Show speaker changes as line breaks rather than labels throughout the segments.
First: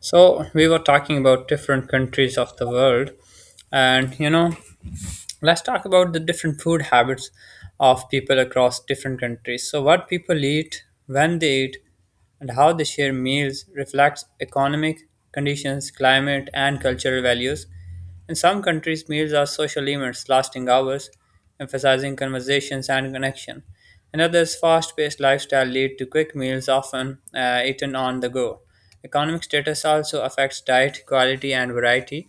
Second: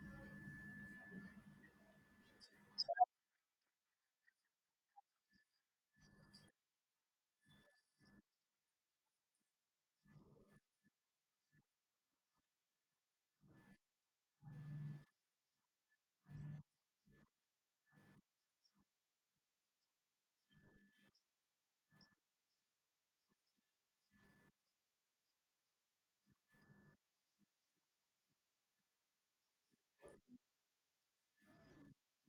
So we were talking about different countries of the world, and let's talk about the different food habits of people across different countries. So, what people eat, when they eat, and how they share meals reflects economic conditions, climate, and cultural values. In some countries, meals are social events lasting hours, emphasizing conversations and connection. In others, fast paced lifestyle lead to quick meals often eaten on the go. Economic status also affects diet, quality, and variety.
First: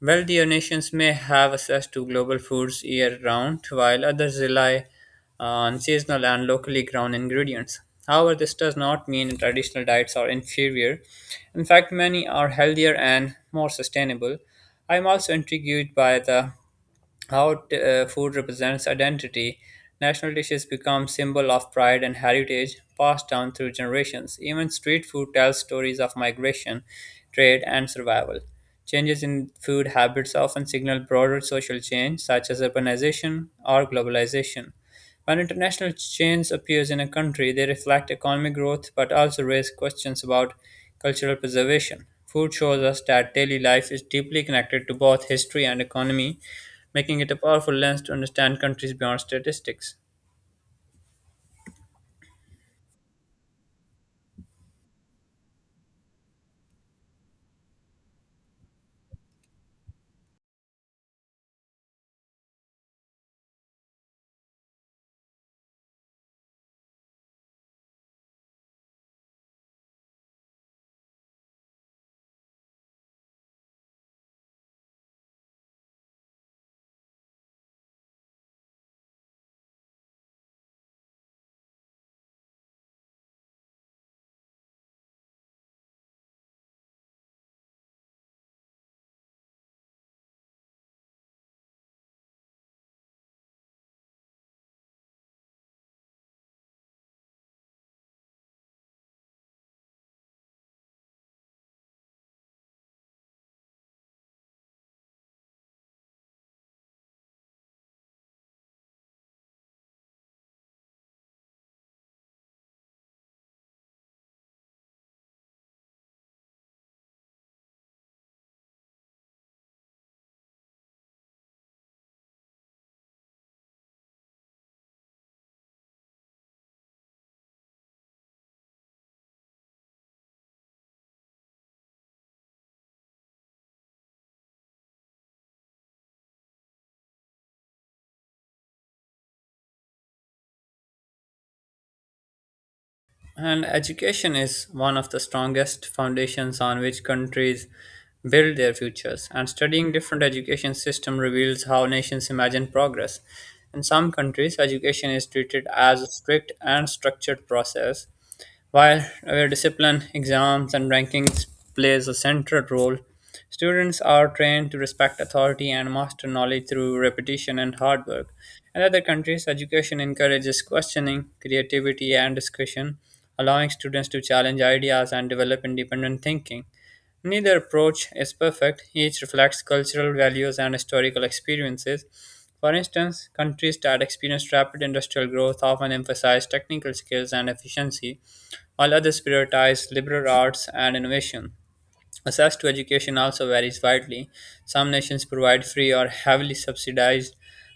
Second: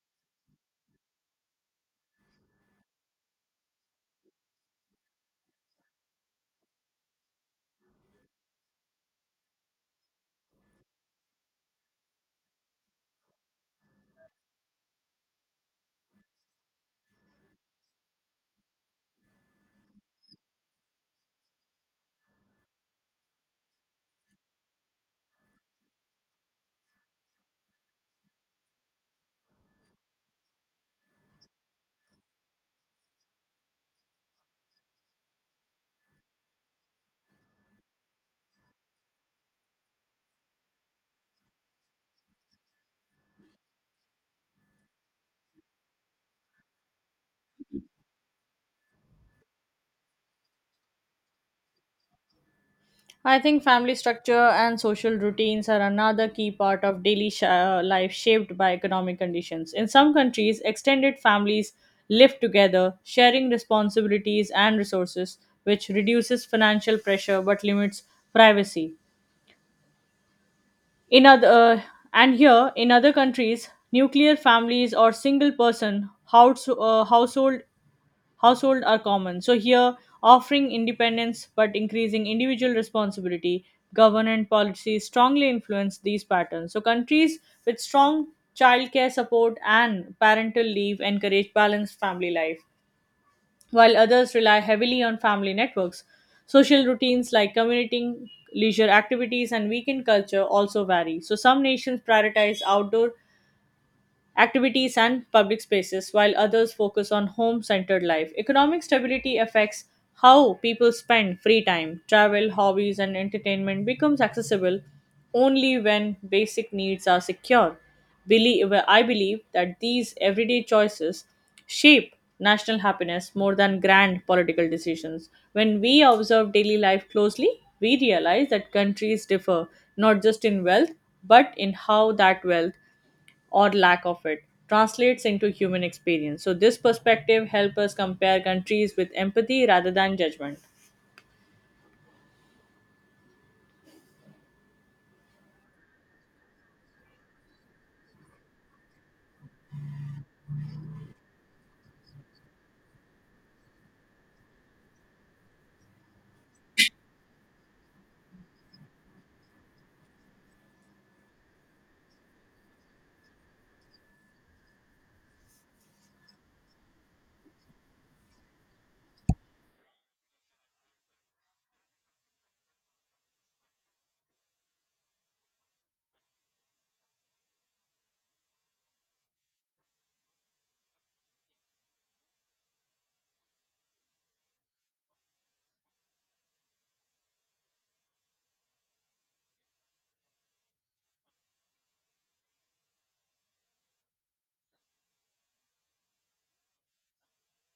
Wealthier nations may have access to global foods year-round, while others rely on seasonal and locally grown ingredients. However, this does not mean traditional diets are inferior. In fact, many are healthier and more sustainable. I am also intrigued by the how food represents identity. National dishes become symbol of pride and heritage passed down through generations. Even street food tells stories of migration, trade, and survival. Changes in food habits often signal broader social change such as urbanization or globalization. When international change appears in a country, they reflect economic growth but also raise questions about cultural preservation. Food shows us that daily life is deeply connected to both history and economy, making it a powerful lens to understand countries beyond statistics.
I think family structure and social routines are another key part of daily life shaped by economic conditions. In some countries, extended families live together, sharing responsibilities and resources, which reduces financial pressure but limits privacy. In other, uh, in other countries, nuclear families or single person household are common. So here, offering independence but increasing individual responsibility, government policies strongly influence these patterns. So countries with strong childcare support and parental leave encourage balanced family life, while others rely heavily on family networks. Social routines like commuting, leisure activities, and weekend culture also vary. So some nations prioritize outdoor activities and public spaces, while others focus on home centered life. Economic stability affects how people spend free time. Travel, hobbies, and entertainment becomes accessible only when basic needs are secure. I believe that these everyday choices shape national happiness more than grand political decisions. When we observe daily life closely, we realize that countries differ not just in wealth but in how that wealth or lack of it translates into human experience. So this perspective helps us compare countries with empathy rather than judgment.
And education is one of the strongest foundations on which countries build their futures. And studying different education systems reveals how nations imagine progress. In some countries, education is treated as a strict and structured process, while our discipline, exams, and rankings plays a central role. Students are trained to respect authority and master knowledge through repetition and hard work. In other countries, education encourages questioning, creativity, and discussion, allowing students to challenge ideas and develop independent thinking. Neither approach is perfect, each reflects cultural values and historical experiences. For instance, countries that experienced rapid industrial growth often emphasize technical skills and efficiency, while others prioritize liberal arts and innovation. Access to education also varies widely. Some nations provide free or heavily subsidized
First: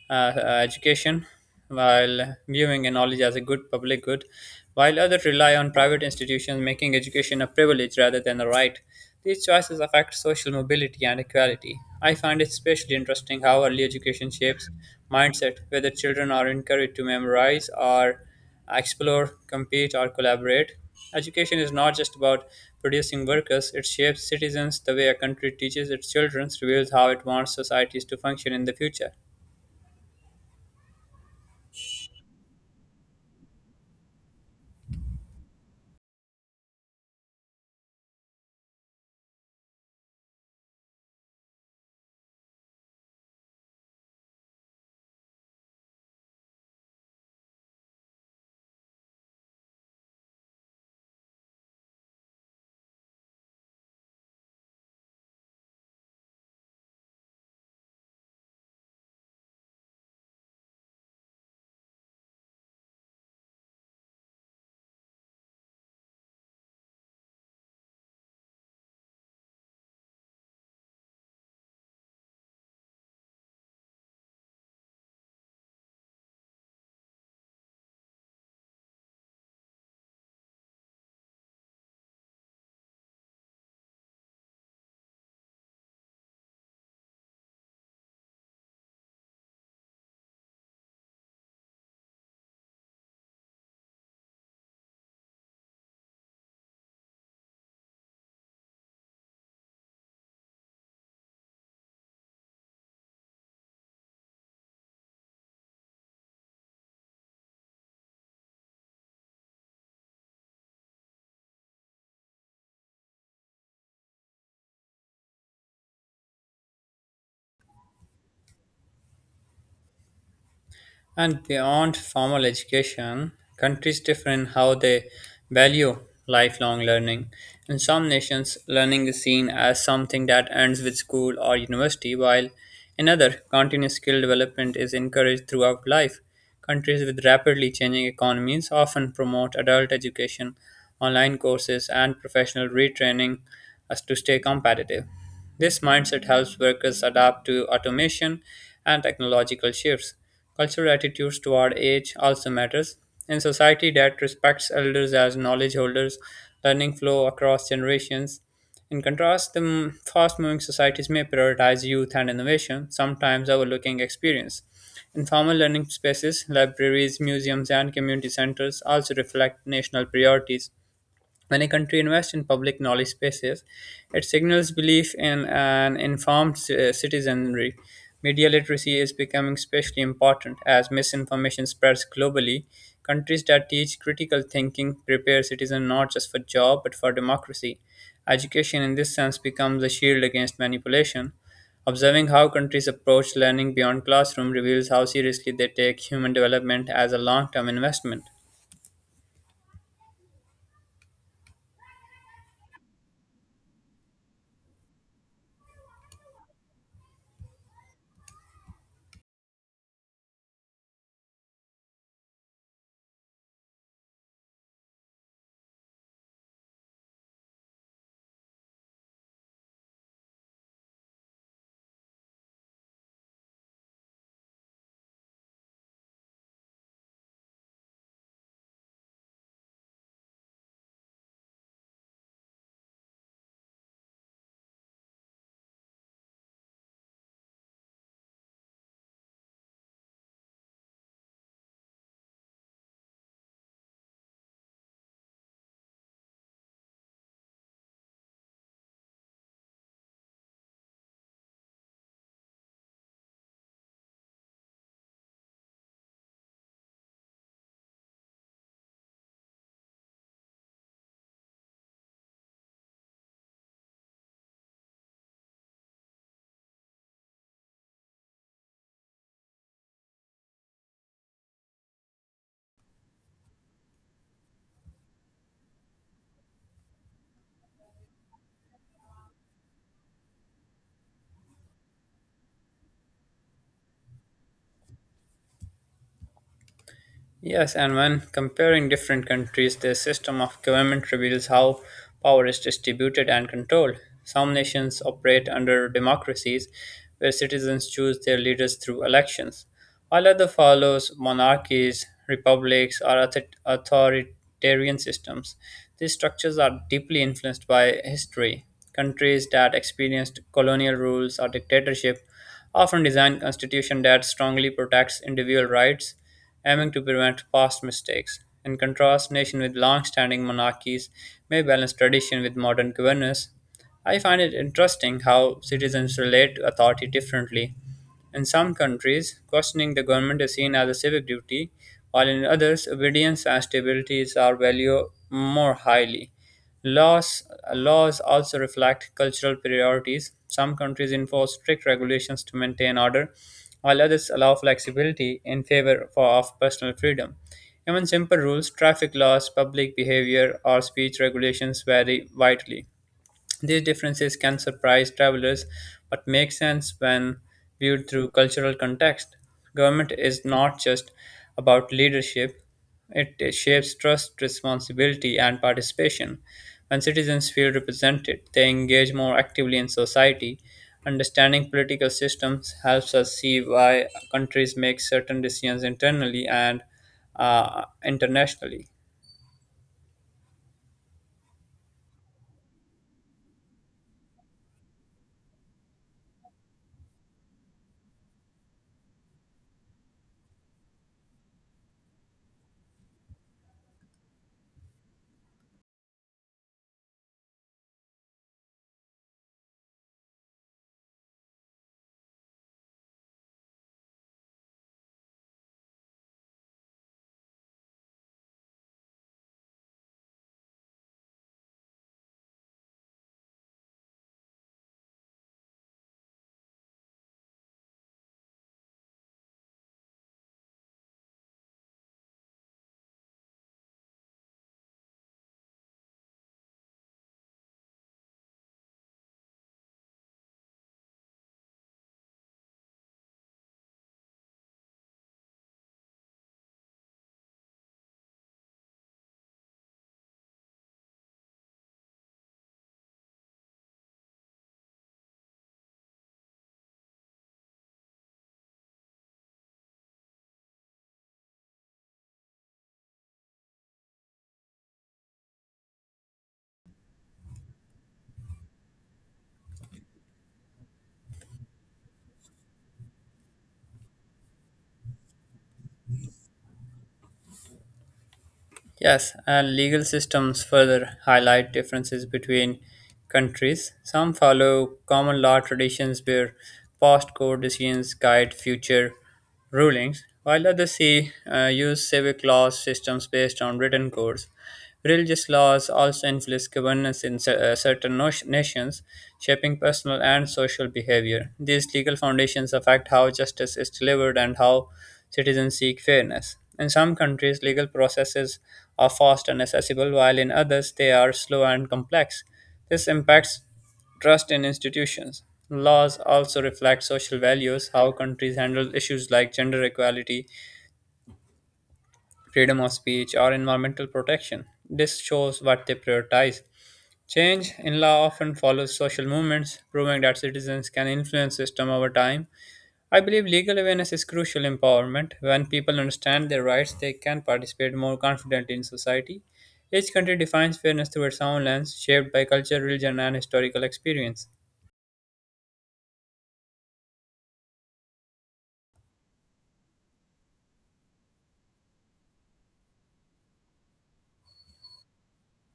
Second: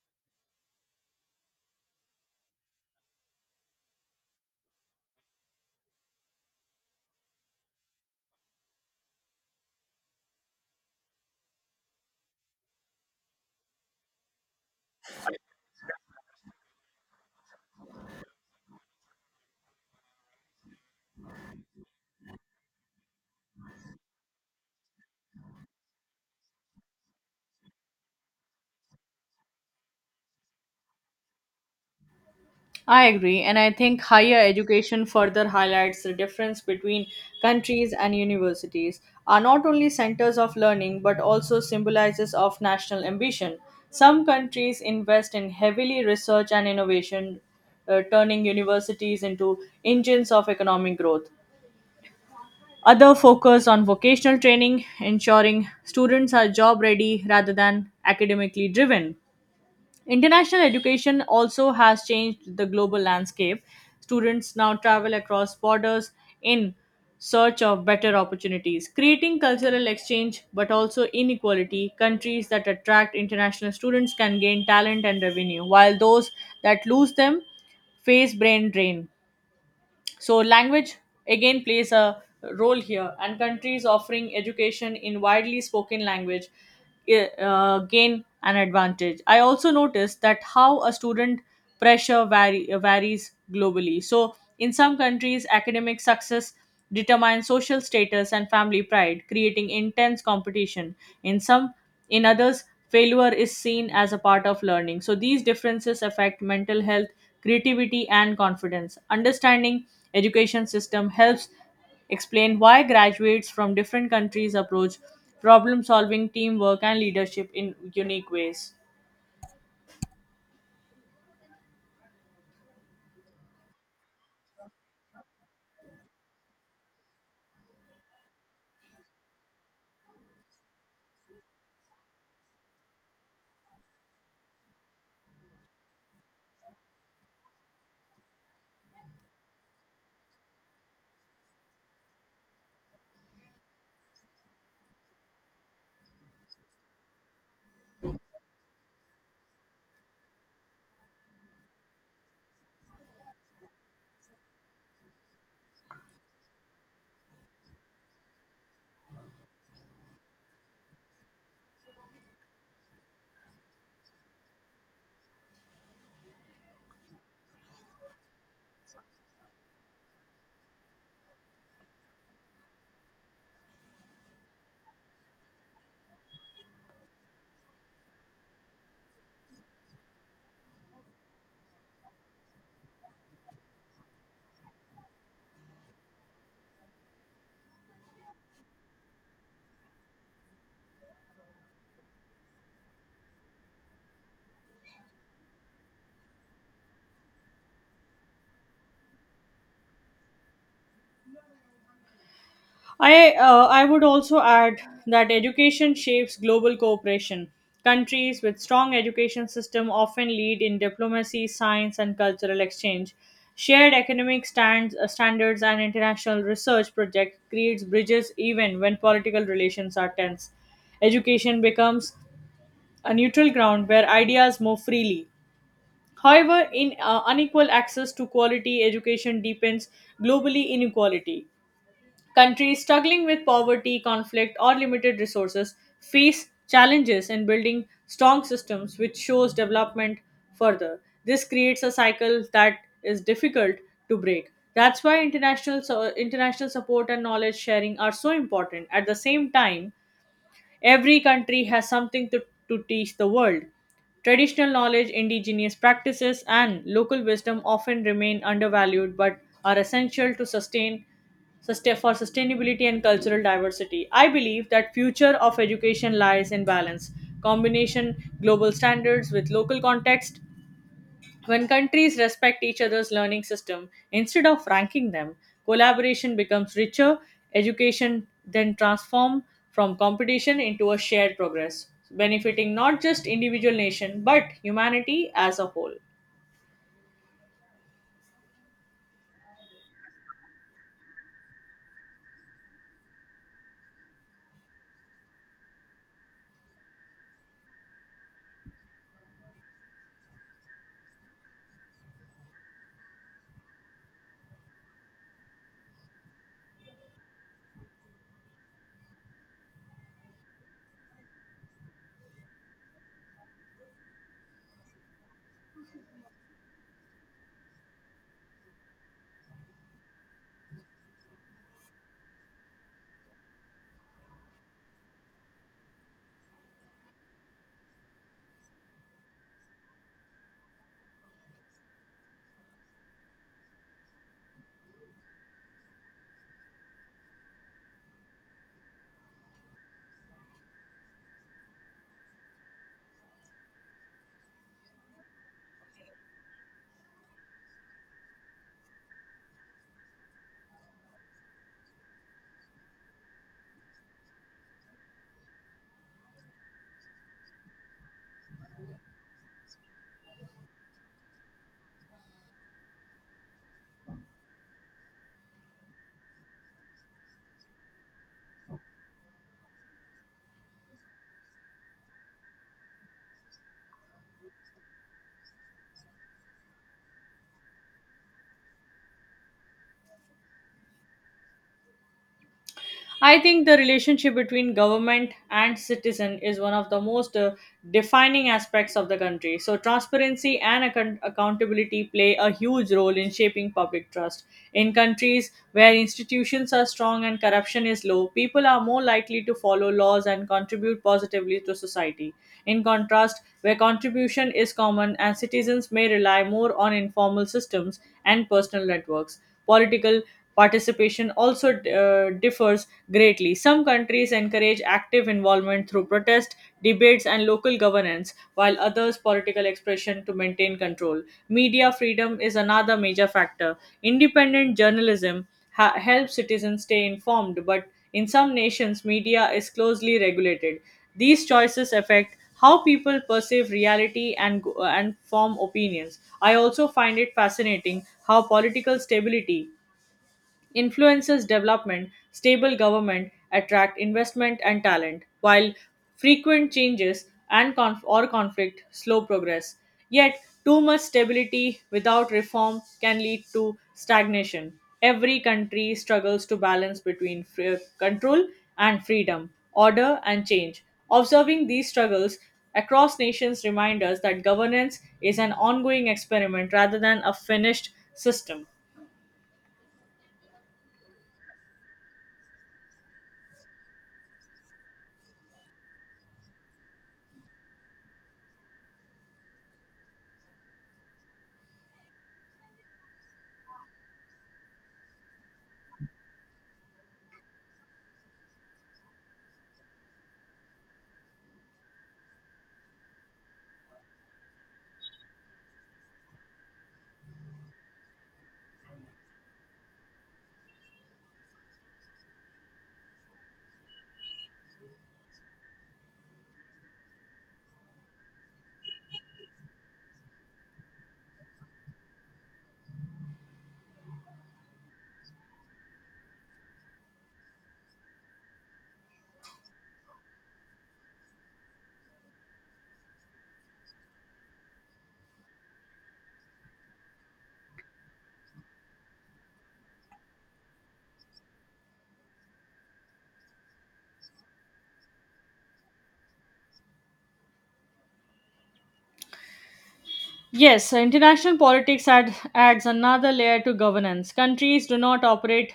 education, while viewing a knowledge as a good public good, while others rely on private institutions, making education a privilege rather than a right. These choices affect social mobility and equality. I find it especially interesting how early education shapes mindset, whether children are encouraged to memorize or explore, compete, or collaborate. Education is not just about producing workers, it shapes citizens. The way a country teaches its children reveals how it wants societies to function in the future.
I agree, and I think higher education further highlights the difference between countries and universities are not only centers of learning but also symbolizes of national ambition. Some countries invest in heavily research and innovation, turning universities into engines of economic growth. Other focus on vocational training, ensuring students are job ready rather than academically driven. International education also has changed the global landscape. Students now travel across borders in search of better opportunities, creating cultural exchange but also inequality. Countries that attract international students can gain talent and revenue, while those that lose them face brain drain so language again plays a role here and countries offering education in widely spoken language gain an advantage. I also noticed that how a student pressure varies globally. So in some countries academic success determines social status and family pride creating intense competition in some in others, failure is seen as a part of learning. So these differences affect mental health, creativity, and confidence. Understanding education system helps explain why graduates from different countries approach problem solving, teamwork, and leadership in unique ways.
And beyond formal education, countries differ in how they value lifelong learning. In some nations, learning is seen as something that ends with school or university, while in other, continuous skill development is encouraged throughout life. Countries with rapidly changing economies often promote adult education, online courses, and professional retraining as to stay competitive. This mindset helps workers adapt to automation and technological shifts. Cultural attitudes toward age also matters. In society that respects elders as knowledge holders, learning flow across generations. In contrast, fast-moving societies may prioritize youth and innovation, sometimes overlooking experience. Informal learning spaces, libraries, museums, and community centers also reflect national priorities. When a country invests in public knowledge spaces, it signals belief in an informed citizenry. Media literacy is becoming especially important as misinformation spreads globally. Countries that teach critical thinking prepare citizens not just for job but for democracy. Education in this sense becomes a shield against manipulation. Observing how countries approach learning beyond classroom reveals how seriously they take human development as a long-term investment.
I would also add that education shapes global cooperation. Countries with strong education system often lead in diplomacy, science, and cultural exchange. Shared standards and international research project creates bridges even when political relations are tense. Education becomes a neutral ground where ideas move freely. However, in unequal access to quality education deepens globally inequality. Countries struggling with poverty, conflict, or limited resources face challenges in building strong systems, which shows development further. This creates a cycle that is difficult to break. That's why international support and knowledge sharing are so important. At the same time, every country has something to teach the world. Traditional knowledge, indigenous practices, and local wisdom often remain undervalued but are essential to sustainability and cultural diversity. I believe that future of education lies in balance, combination global standards with local context when countries respect each other's learning system instead of ranking them, collaboration becomes richer, education then transforms from competition into a shared progress, benefiting not just individual nation but humanity as a whole.
Yes, and when comparing different countries, their system of government reveals how power is distributed and controlled. Some nations operate under democracies where citizens choose their leaders through elections, while others follow monarchies, republics, or authoritarian systems. These structures are deeply influenced by history. Countries that experienced colonial rules or dictatorship often design constitution that strongly protects individual rights, aiming to prevent past mistakes. In contrast, nations with long-standing monarchies may balance tradition with modern governance. I find it interesting how citizens relate to authority differently. In some countries, questioning the government is seen as a civic duty, while in others, obedience and stability are valued more highly. Laws, laws also reflect cultural priorities. Some countries enforce strict regulations to maintain order, while others allow flexibility in favor of personal freedom. Even simple rules, traffic laws, public behavior, or speech regulations vary widely. These differences can surprise travelers, but make sense when viewed through cultural context. Government is not just about leadership, it shapes trust, responsibility, and participation. When citizens feel represented, they engage more actively in society. Understanding political systems helps us see why countries make certain decisions internally and internationally.
I think the relationship between government and citizen is one of the most defining aspects of the country. So, transparency and accountability play a huge role in shaping public trust. In countries where institutions are strong and corruption is low, people are more likely to follow laws and contribute positively to society. In contrast, where contribution is common and citizens may rely more on informal systems and personal networks, political participation also differs greatly. Some countries encourage active involvement through protest, debates, and local governance, while others political expression to maintain control. Media freedom is another major factor. Independent journalism helps citizens stay informed, but in some nations, media is closely regulated. These choices affect how people perceive reality and form opinions. I also find it fascinating how political stability influences development, stable government attract investment and talent, while frequent changes and conf- or conflict slow progress. Yet, too much stability without reform can lead to stagnation. Every country struggles to balance between control and freedom, order and change. Observing these struggles across nations remind us that governance is an ongoing experiment rather than a finished system.
Yes, and legal systems further highlight differences between countries. Some follow common law traditions where past court decisions guide future rulings, while others use civic law systems based on written codes. Religious laws also influence governance in certain nations, shaping personal and social behavior. These legal foundations affect how justice is delivered and how citizens seek fairness. In some countries, legal processes are fast and accessible, while in others, they are slow and complex. This impacts trust in institutions. Laws also reflect social values, how countries handle issues like gender equality, freedom of speech, or environmental protection. This shows what they prioritize. Change in law often follows social movements, proving that citizens can influence system over time. I believe legal awareness is crucial empowerment. When people understand their rights, they can participate more confidently in society. Each country defines fairness through its own lens, shaped by culture, religion, and historical experience.
Yes, so international politics adds another layer to governance. Countries do not operate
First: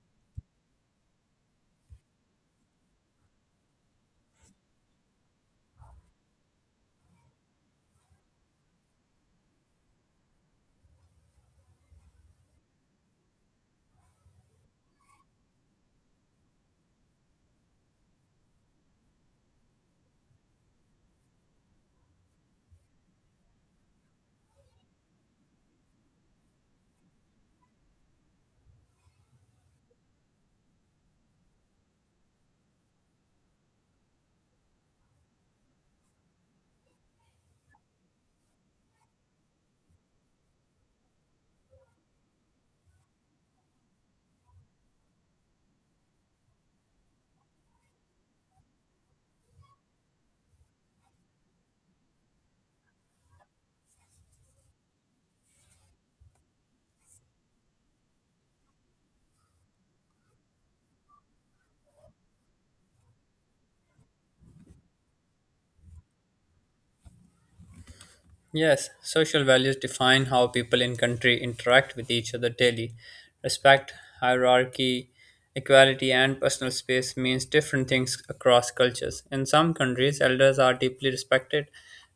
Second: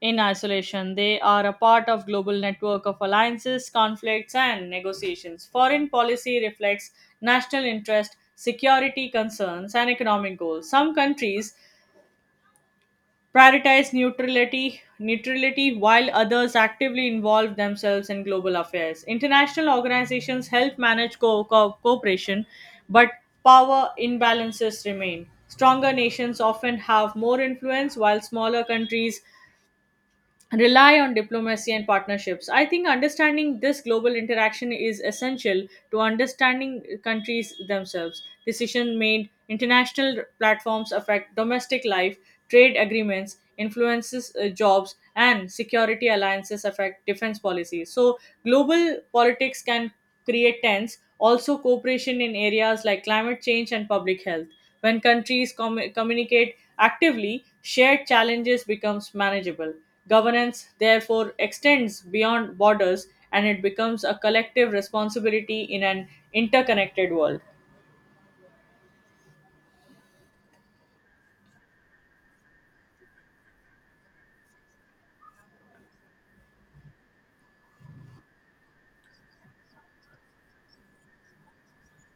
in isolation. They are a part of global network of alliances, conflicts and negotiations. Foreign policy reflects national interest, security concerns and economic goals. Some countries prioritize neutrality while others actively involve themselves in global affairs. International organizations help manage cooperation, but power imbalances remain. Stronger nations often have more influence, while smaller countries rely on diplomacy and partnerships. I think understanding this global interaction is essential to understanding countries themselves. Decision made international platforms affect domestic life, trade agreements influences jobs and security alliances affect defense policy. So global politics can create tense also cooperation in areas like climate change and public health. When countries communicate actively, shared challenges becomes manageable. Governance therefore extends beyond borders and it becomes a collective responsibility in an interconnected world.
Yes, social values define how people in country interact with each other daily. Respect, hierarchy, equality, and personal space means different things across cultures. In some countries, elders are deeply respected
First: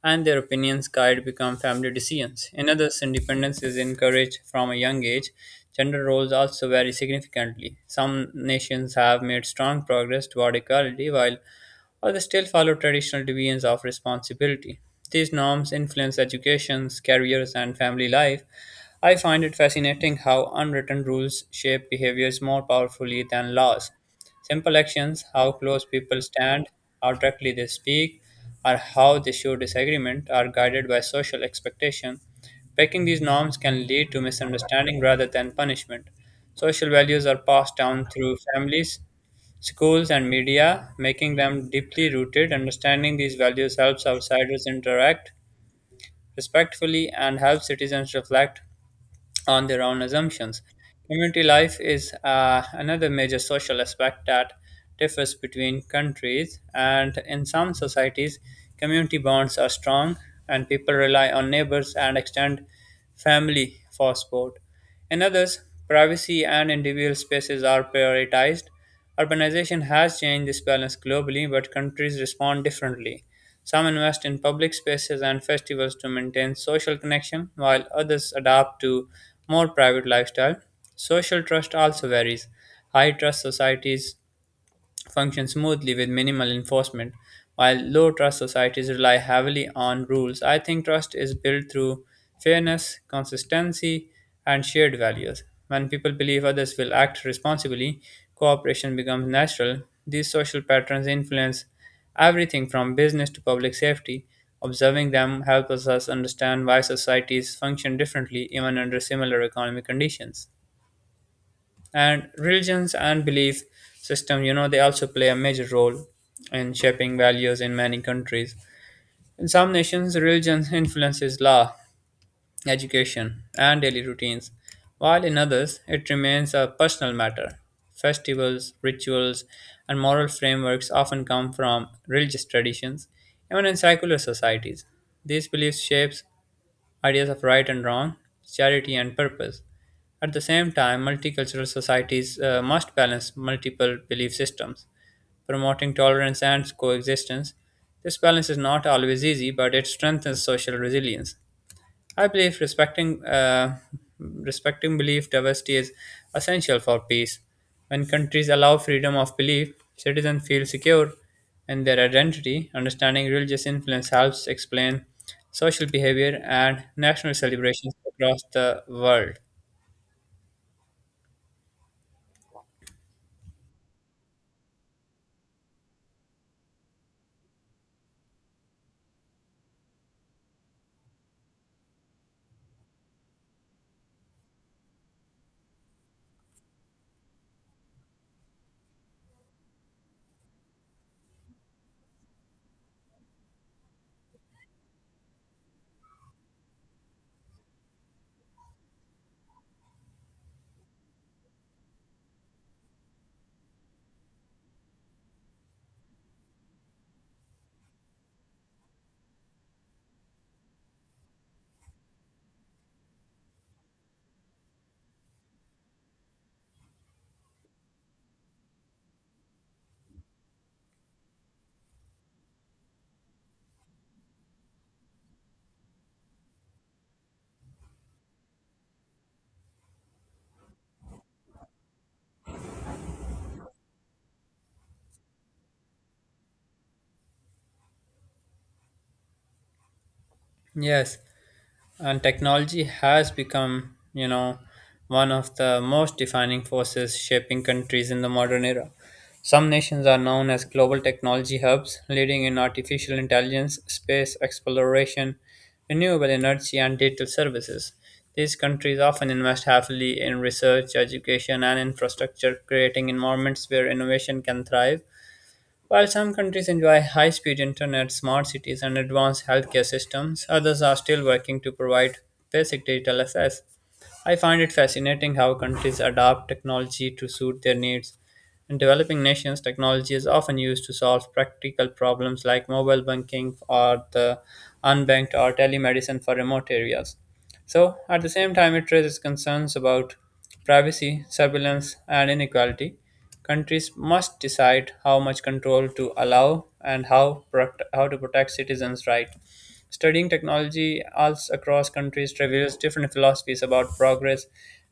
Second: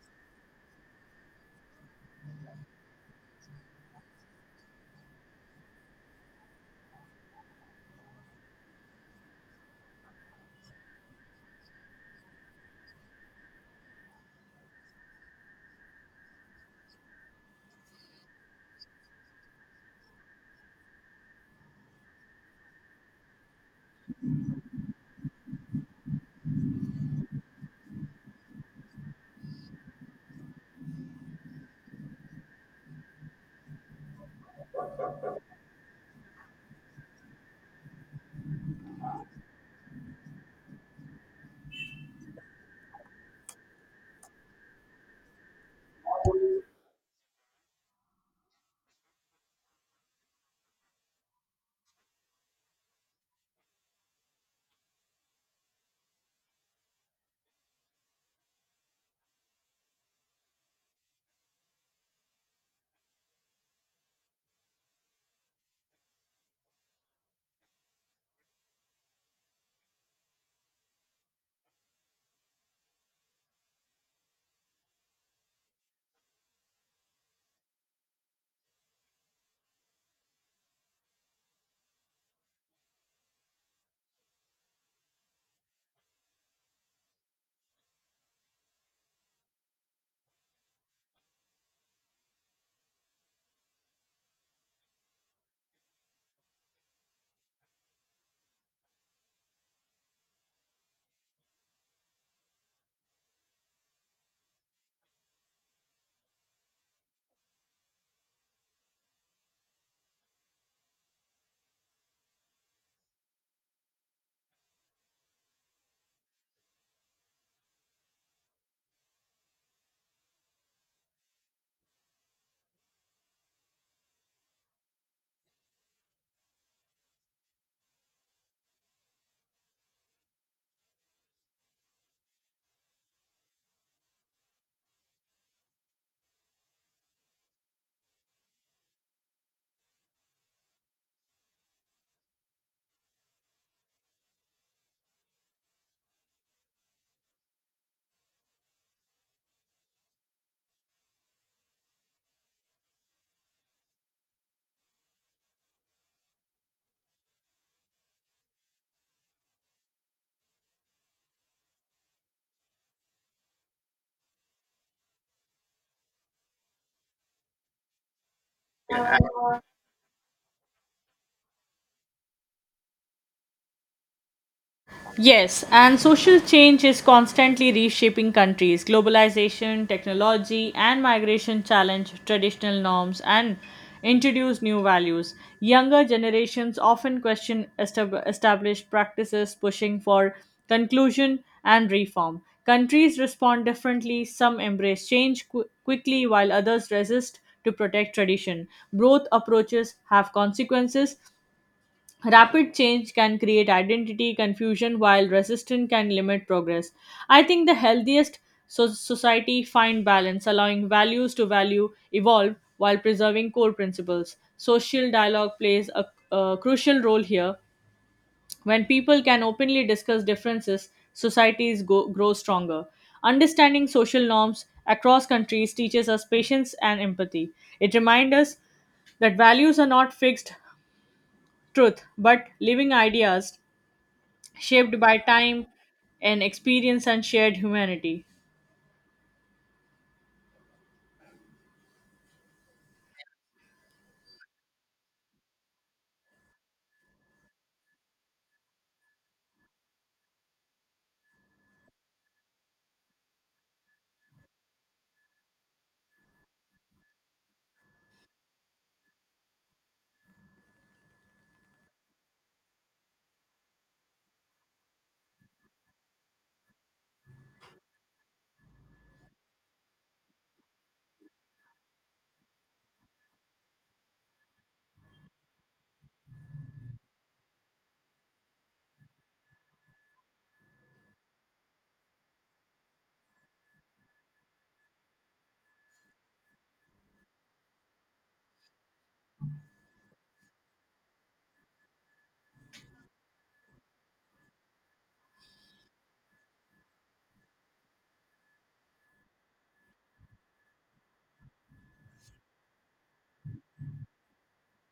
and their opinions guide become family decisions. In others, independence is encouraged from a young age. Gender roles also vary significantly. Some nations have made strong progress toward equality, while or they still follow traditional divisions of responsibility. These norms influence educations, careers, and family life. I find it fascinating how unwritten rules shape behaviors more powerfully than laws. Simple actions, how close people stand, how directly they speak, or how they show disagreement, are guided by social expectation. Breaking these norms can lead to misunderstanding rather than punishment. Social values are passed down through families, schools, and media, making them deeply rooted. Understanding these values helps outsiders interact respectfully and helps citizens reflect on their own assumptions. Community life is another major social aspect that differs between countries. And in some societies, community bonds are strong and people rely on neighbors and extend family for support. In others, privacy and individual spaces are prioritized. Urbanization has changed this balance globally, but countries respond differently. Some invest in public spaces and festivals to maintain social connection, while others adapt to more private lifestyle. Social trust also varies. High trust societies function smoothly with minimal enforcement, while low trust societies rely heavily on rules. I think trust is built through fairness, consistency, and shared values. When people believe others will act responsibly, cooperation becomes natural. These social patterns influence everything from business to public safety. Observing them helps us understand why societies function differently even under similar economic conditions. And religions and belief system, they also play a major role in shaping values in many countries. In some nations, religion influences law, education, and daily routines, while in others it remains a personal matter. Festivals, rituals, and moral frameworks often come from religious traditions. Even in secular societies, these beliefs shapes ideas of right and wrong, charity and purpose. At the same time, multicultural societies must balance multiple belief systems, promoting tolerance and coexistence. This balance is not always easy, but it strengthens social resilience. I believe respecting belief diversity is essential for peace. When countries allow freedom of belief, citizens feel secure in their identity. Understanding religious influence helps explain social behavior and national celebrations across the world.
Yes, and social change is constantly reshaping countries. Globalization, technology, and migration challenge traditional norms and introduce new values. Younger generations often question established practices, pushing for conclusion and reform. Countries respond differently, some embrace change quickly, while others resist to protect tradition. Both approaches have consequences, rapid change can create identity confusion while resistance can limit progress. I think the healthiest society find balance, allowing values to value evolve while preserving core principles. Social dialogue plays a crucial role here. When people can openly discuss differences, societies grow stronger. Understanding social norms across countries teaches us patience and empathy. It reminds us that values are not fixed truth but living ideas shaped by time and experience and shared humanity.
Yes. And technology has become, one of the most defining forces shaping countries in the modern era. Some nations are known as global technology hubs, leading in artificial intelligence, space exploration, renewable energy, and digital services. These countries often invest heavily in research, education, and infrastructure, creating environments where innovation can thrive. While some countries enjoy high speed internet, smart cities, and advanced healthcare systems, others are still working to provide basic digital access. I find it fascinating how countries adapt technology to suit their needs. In developing nations, technology is often used to solve practical problems like mobile banking or the unbanked or telemedicine for remote areas. So, at the same time, it raises concerns about privacy, surveillance, and inequality. Countries must decide how much control to allow and how to protect citizens' rights. Studying technology also across countries reveals different philosophies about progress,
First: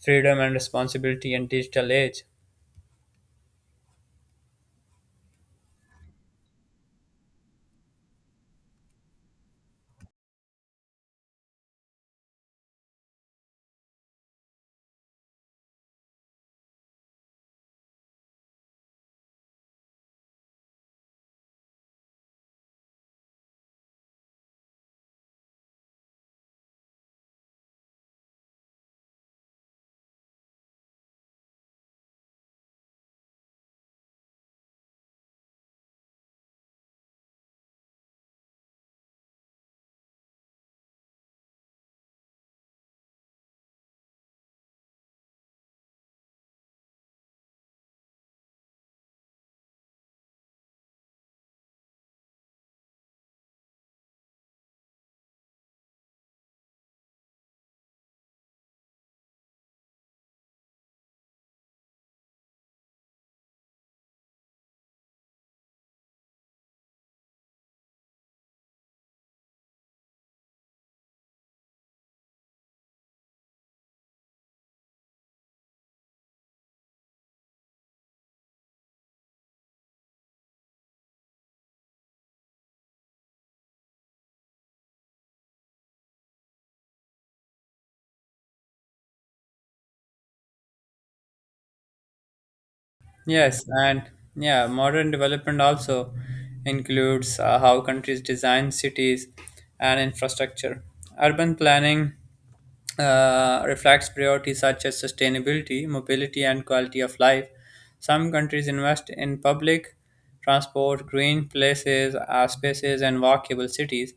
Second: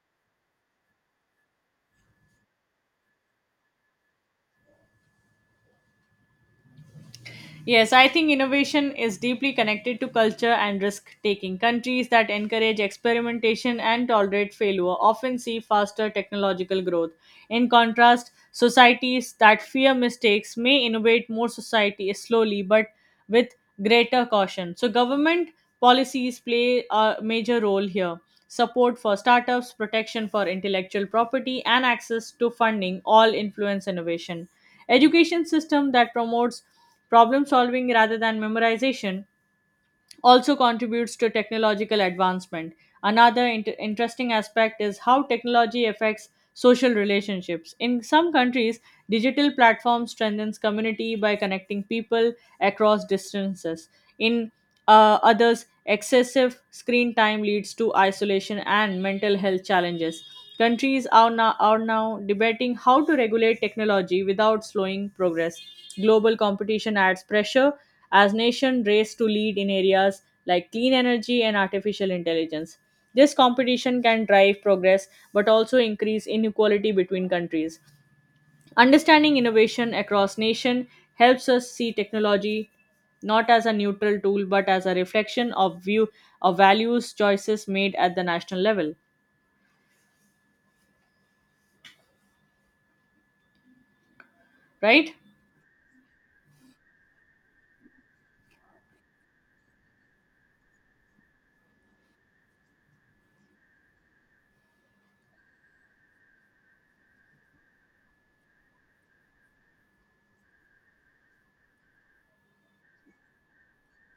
freedom, and responsibility in digital age.
Yes, I think innovation is deeply connected to culture and risk taking. Countries that encourage experimentation and tolerate failure often see faster technological growth. In contrast, societies that fear mistakes may innovate more society slowly but with greater caution. So government policies play a major role here. Support for startups, protection for intellectual property, and access to funding all influence innovation. Education system that promotes problem solving rather than memorization also contributes to technological advancement. Another interesting aspect is how technology affects social relationships. In some countries, digital platforms strengthens community by connecting people across distances. In others, excessive screen time leads to isolation and mental health challenges. Countries are now debating how to regulate technology without slowing progress. Global competition adds pressure as nations race to lead in areas like clean energy and artificial intelligence. This competition can drive progress but also increase inequality between countries. Understanding innovation across nation helps us see technology not as a neutral tool but as a reflection of view of values choices made at the national level,
Yes, and yeah, modern
right?
development also includes how countries design cities and infrastructure. Urban planning reflects priorities such as sustainability, mobility, and quality of life. Some countries invest in public transport, green places, spaces, and walkable cities,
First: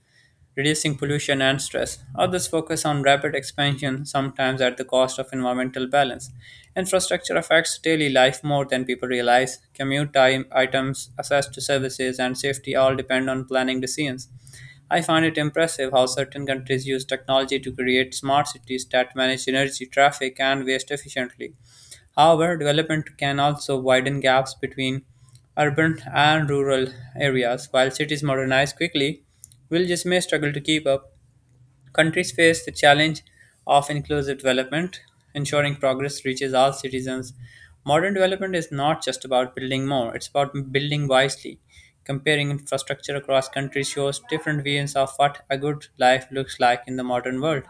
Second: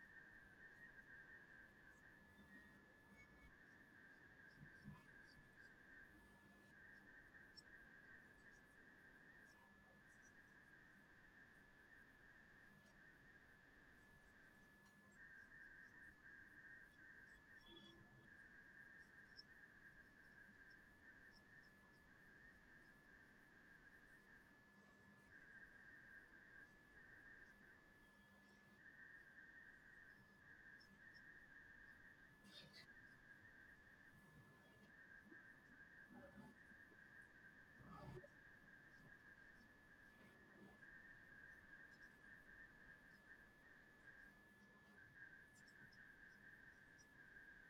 reducing pollution and stress. Others focus on rapid expansion, sometimes at the cost of environmental balance. Infrastructure affects daily life more than people realize. Commute time, items, access to services, and safety all depend on planning decisions. I find it impressive how certain countries use technology to create smart cities that manage energy, traffic, and waste efficiently. However, development can also widen gaps between urban and rural areas. While cities modernize quickly, villages may struggle to keep up. Countries face the challenge of inclusive development, ensuring progress reaches all citizens. Modern development is not just about building more, it's about building wisely. Comparing infrastructure across countries shows different views of what a good life looks like in the modern world.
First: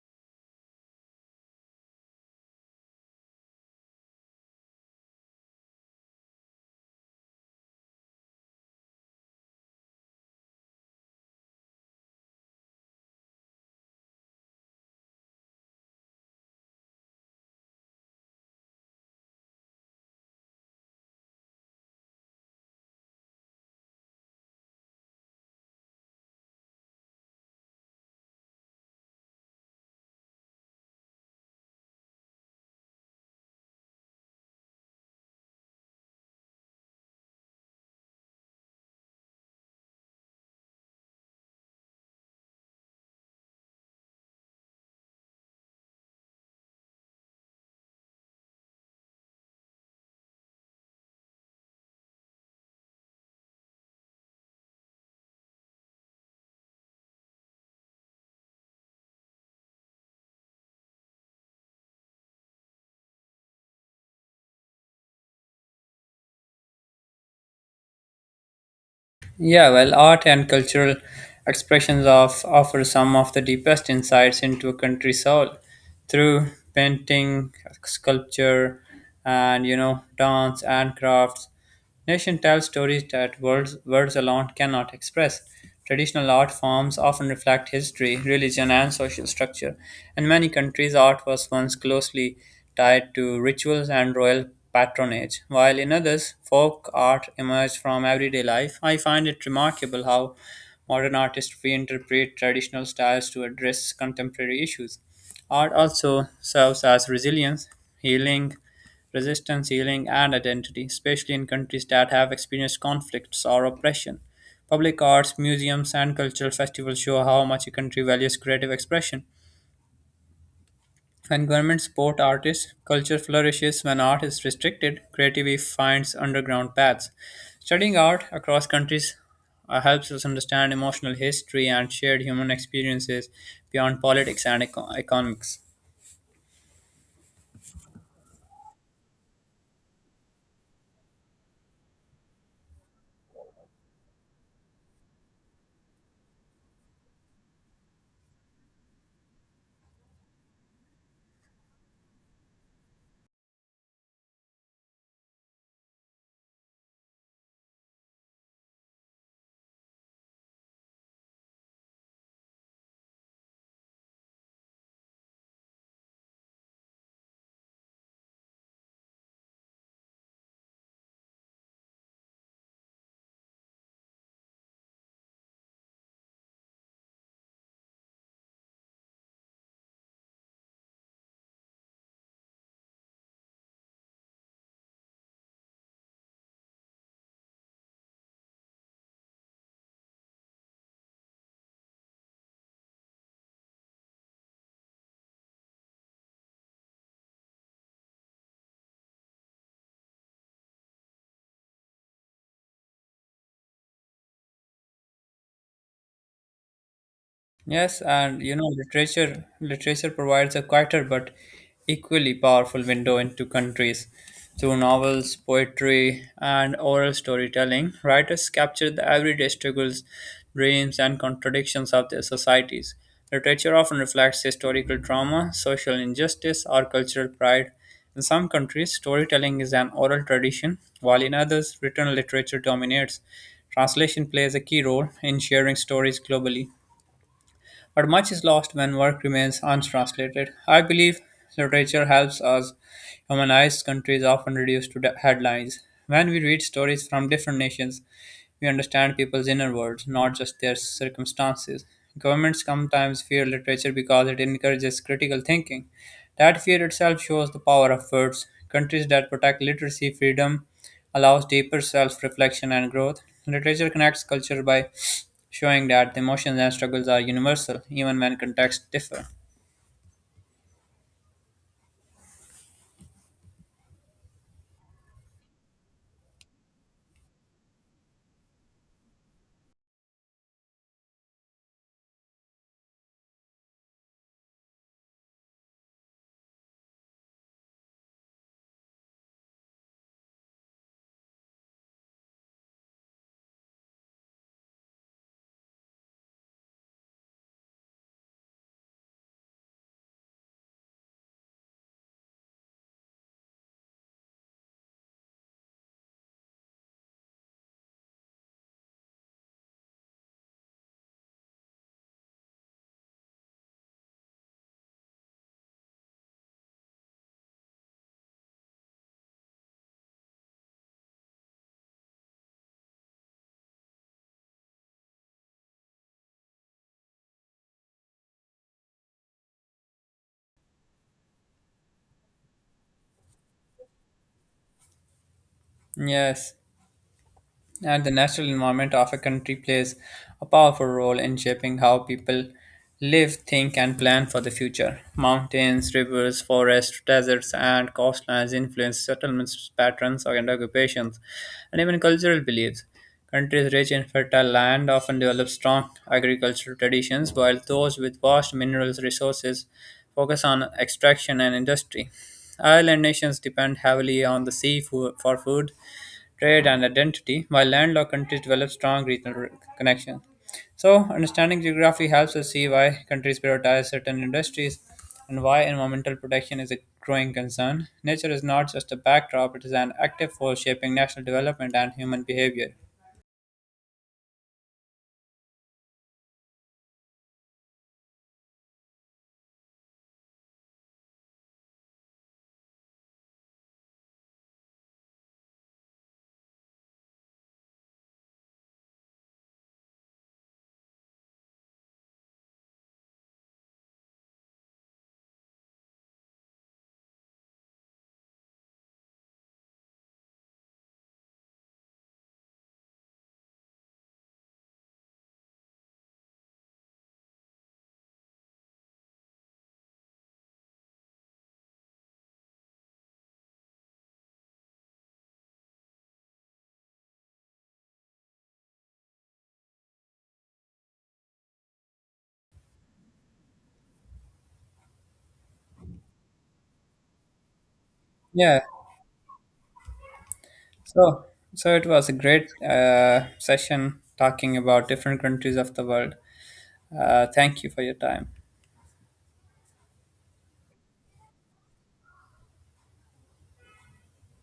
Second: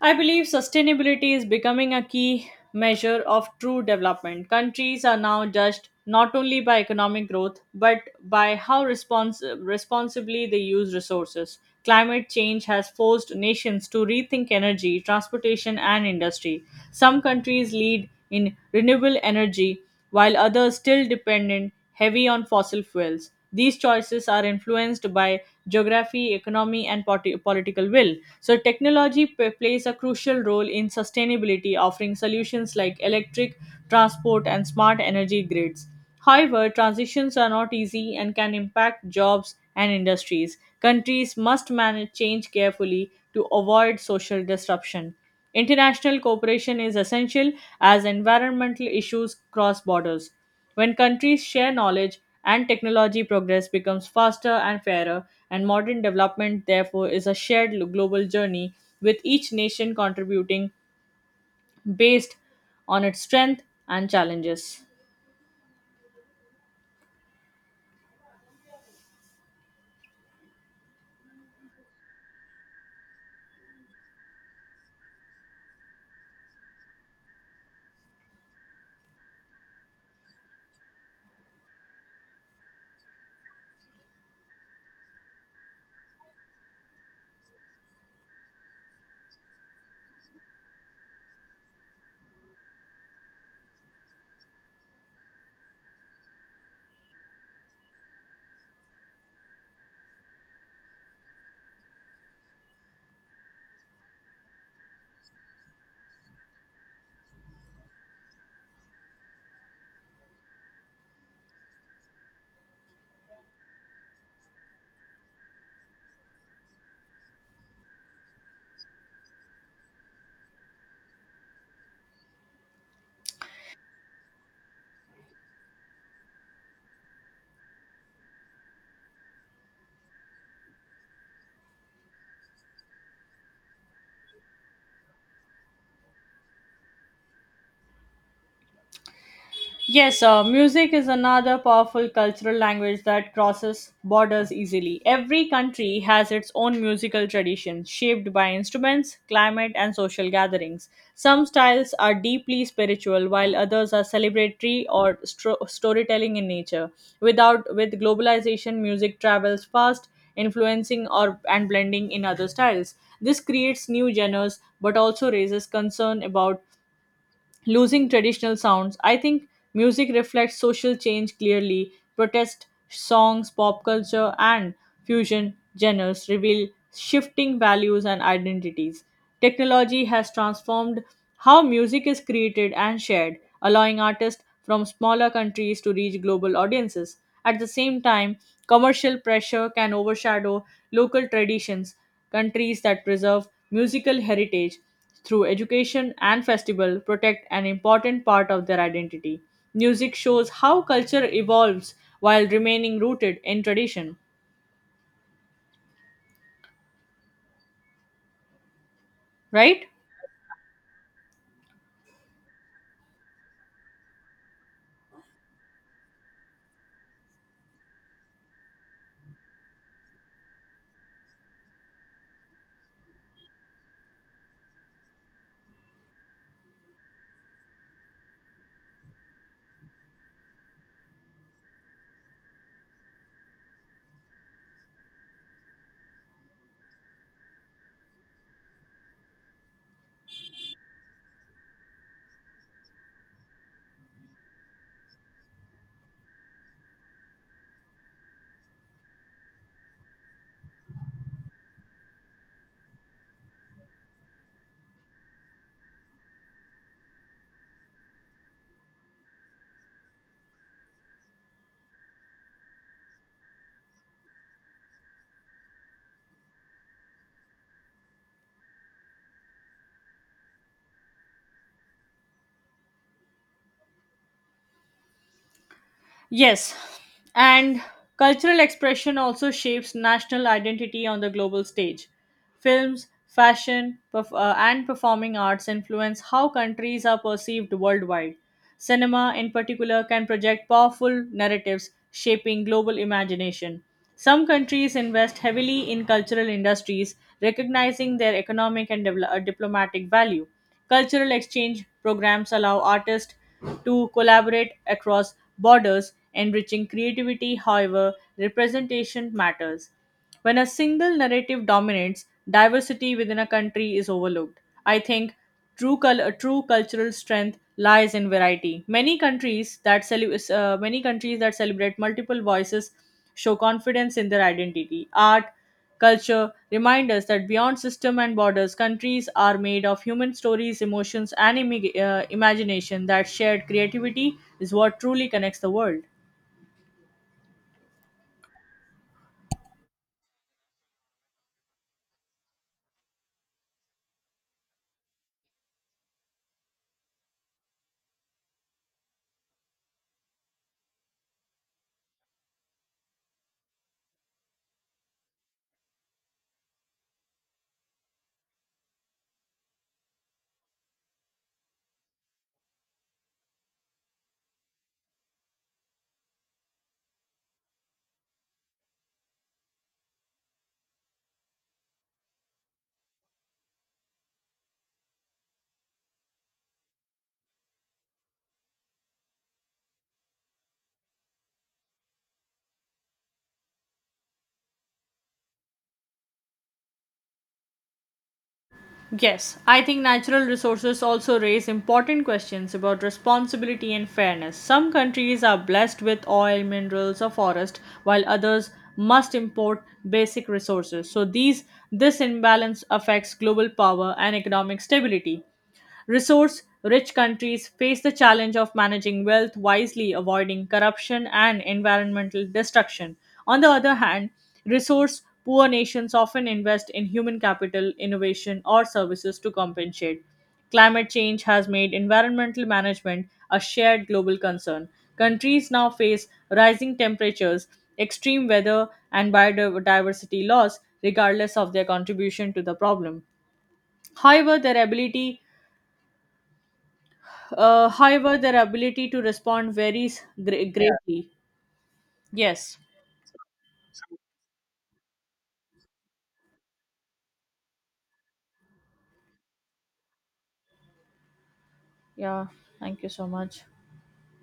I believe sustainability is becoming a key measure of true development. Countries are now judged not only by economic growth but by how responsibly they use resources. Climate change has forced nations to rethink energy, transportation, and industry. Some countries lead in renewable energy while others still dependent heavy on fossil fuels. These choices are influenced by geography, economy, and political will. So, technology plays a crucial role in sustainability, offering solutions like electric transport and smart energy grids. However, transitions are not easy and can impact jobs and industries. Countries must manage change carefully to avoid social disruption. International cooperation is essential as environmental issues cross borders. When countries share knowledge and technology, progress becomes faster and fairer, and modern development, therefore, is a shared global journey with each nation contributing based on its strength and challenges.
Yeah, well, art and cultural expressions of offer some of the deepest insights into a country's soul through painting, sculpture, and dance and crafts. Nation tells stories that words alone cannot express. Traditional art forms often reflect history, religion, and social structure. In many countries, art was once closely tied to rituals and royal patronage, while in others, folk art emerged from everyday life. I find it remarkable how modern artists reinterpret traditional styles to address contemporary issues. Art also serves as resilience, healing, resistance, healing, and identity, especially in countries that have experienced conflicts or oppression. Public arts, museums, and cultural festivals show how much a country values creative expression. When governments support artists, culture flourishes. When art is restricted, creativity finds underground paths. Studying art across countries helps us understand emotional history and shared human experiences beyond politics and economics.
Yes, music is another powerful cultural language that crosses borders easily. Every country has its own musical tradition, shaped by instruments, climate, and social gatherings. Some styles are deeply spiritual, while others are celebratory or storytelling in nature. Without with globalization, music travels fast, influencing or and blending in other styles. This creates new genres, but also raises concern about losing traditional sounds. I think music reflects social change clearly. Protest songs, pop culture, and fusion genres reveal shifting values and identities. Technology has transformed how music is created and shared, allowing artists from smaller countries to reach global audiences. At the same time, commercial pressure can overshadow local traditions, countries that preserve musical heritage through education and festival protect an important part of their identity. Music shows how culture evolves while remaining rooted in tradition,
Yes, and literature
right?
literature provides a quieter but equally powerful window into countries. Through novels, poetry, and oral storytelling, writers capture the everyday struggles, dreams, and contradictions of their societies. Literature often reflects historical trauma, social injustice, or cultural pride. In some countries, storytelling is an oral tradition, while in others, written literature dominates. Translation plays a key role in sharing stories globally but much is lost when work remains untranslated. I believe literature helps us humanize countries often reduced to the headlines. When we read stories from different nations, we understand people's inner worlds, not just their circumstances. Governments sometimes fear literature because it encourages critical thinking. That fear itself shows the power of words. Countries that protect literacy freedom allows deeper self reflection and growth. Literature connects culture by showing that the emotions and struggles are universal, even when contexts differ.
Yes, and cultural expression also shapes national identity on the global stage. Films, fashion, and performing arts influence how countries are perceived worldwide. Cinema, in particular, can project powerful narratives shaping global imagination. Some countries invest heavily in cultural industries, recognizing their economic and diplomatic value. Cultural exchange programs allow artists to collaborate across borders, enriching creativity. However, representation matters. When a single narrative dominates, diversity within a country is overlooked. I think true cultural strength lies in variety. Many countries that celebrate multiple voices show confidence in their identity. Art, culture remind us that beyond system and borders, countries are made of human stories, emotions, and imagination. That shared creativity is what truly connects the world.
Yes, and the natural environment of a country plays a powerful role in shaping how people live, think, and plan for the future. Mountains, rivers, forests, deserts, and coastlines influence settlements, patterns, and occupations, and even cultural beliefs. Countries rich in fertile land often develop strong agricultural traditions, while those with vast mineral resources focus on extraction and industry. Island nations depend heavily on the sea for food, trade, and identity, while landlocked countries develop strong regional connections. So, understanding geography helps us see why countries prioritize certain industries and why environmental protection is a growing concern. Nature is not just a backdrop, it is an active force shaping national development and human behavior.
Yes, I think natural resources also raise important questions about responsibility and fairness. Some countries are blessed with oil, minerals, or forest, while others must import basic resources. So these This imbalance affects global power and economic stability. Resource rich countries face the challenge of managing wealth wisely, avoiding corruption and environmental destruction. On the other hand, resource poor nations often invest in human capital, innovation, or services to compensate. Climate change has made environmental management a shared global concern. Countries now face rising temperatures, extreme weather, and biodiversity loss, regardless of their contribution to the problem. However, their ability However,
Yeah,
their ability to respond varies Yeah.
so
greatly.
so it was a great
Yes.
session talking about different countries of the world. Thank you for your time.
Yeah. Thank you so much.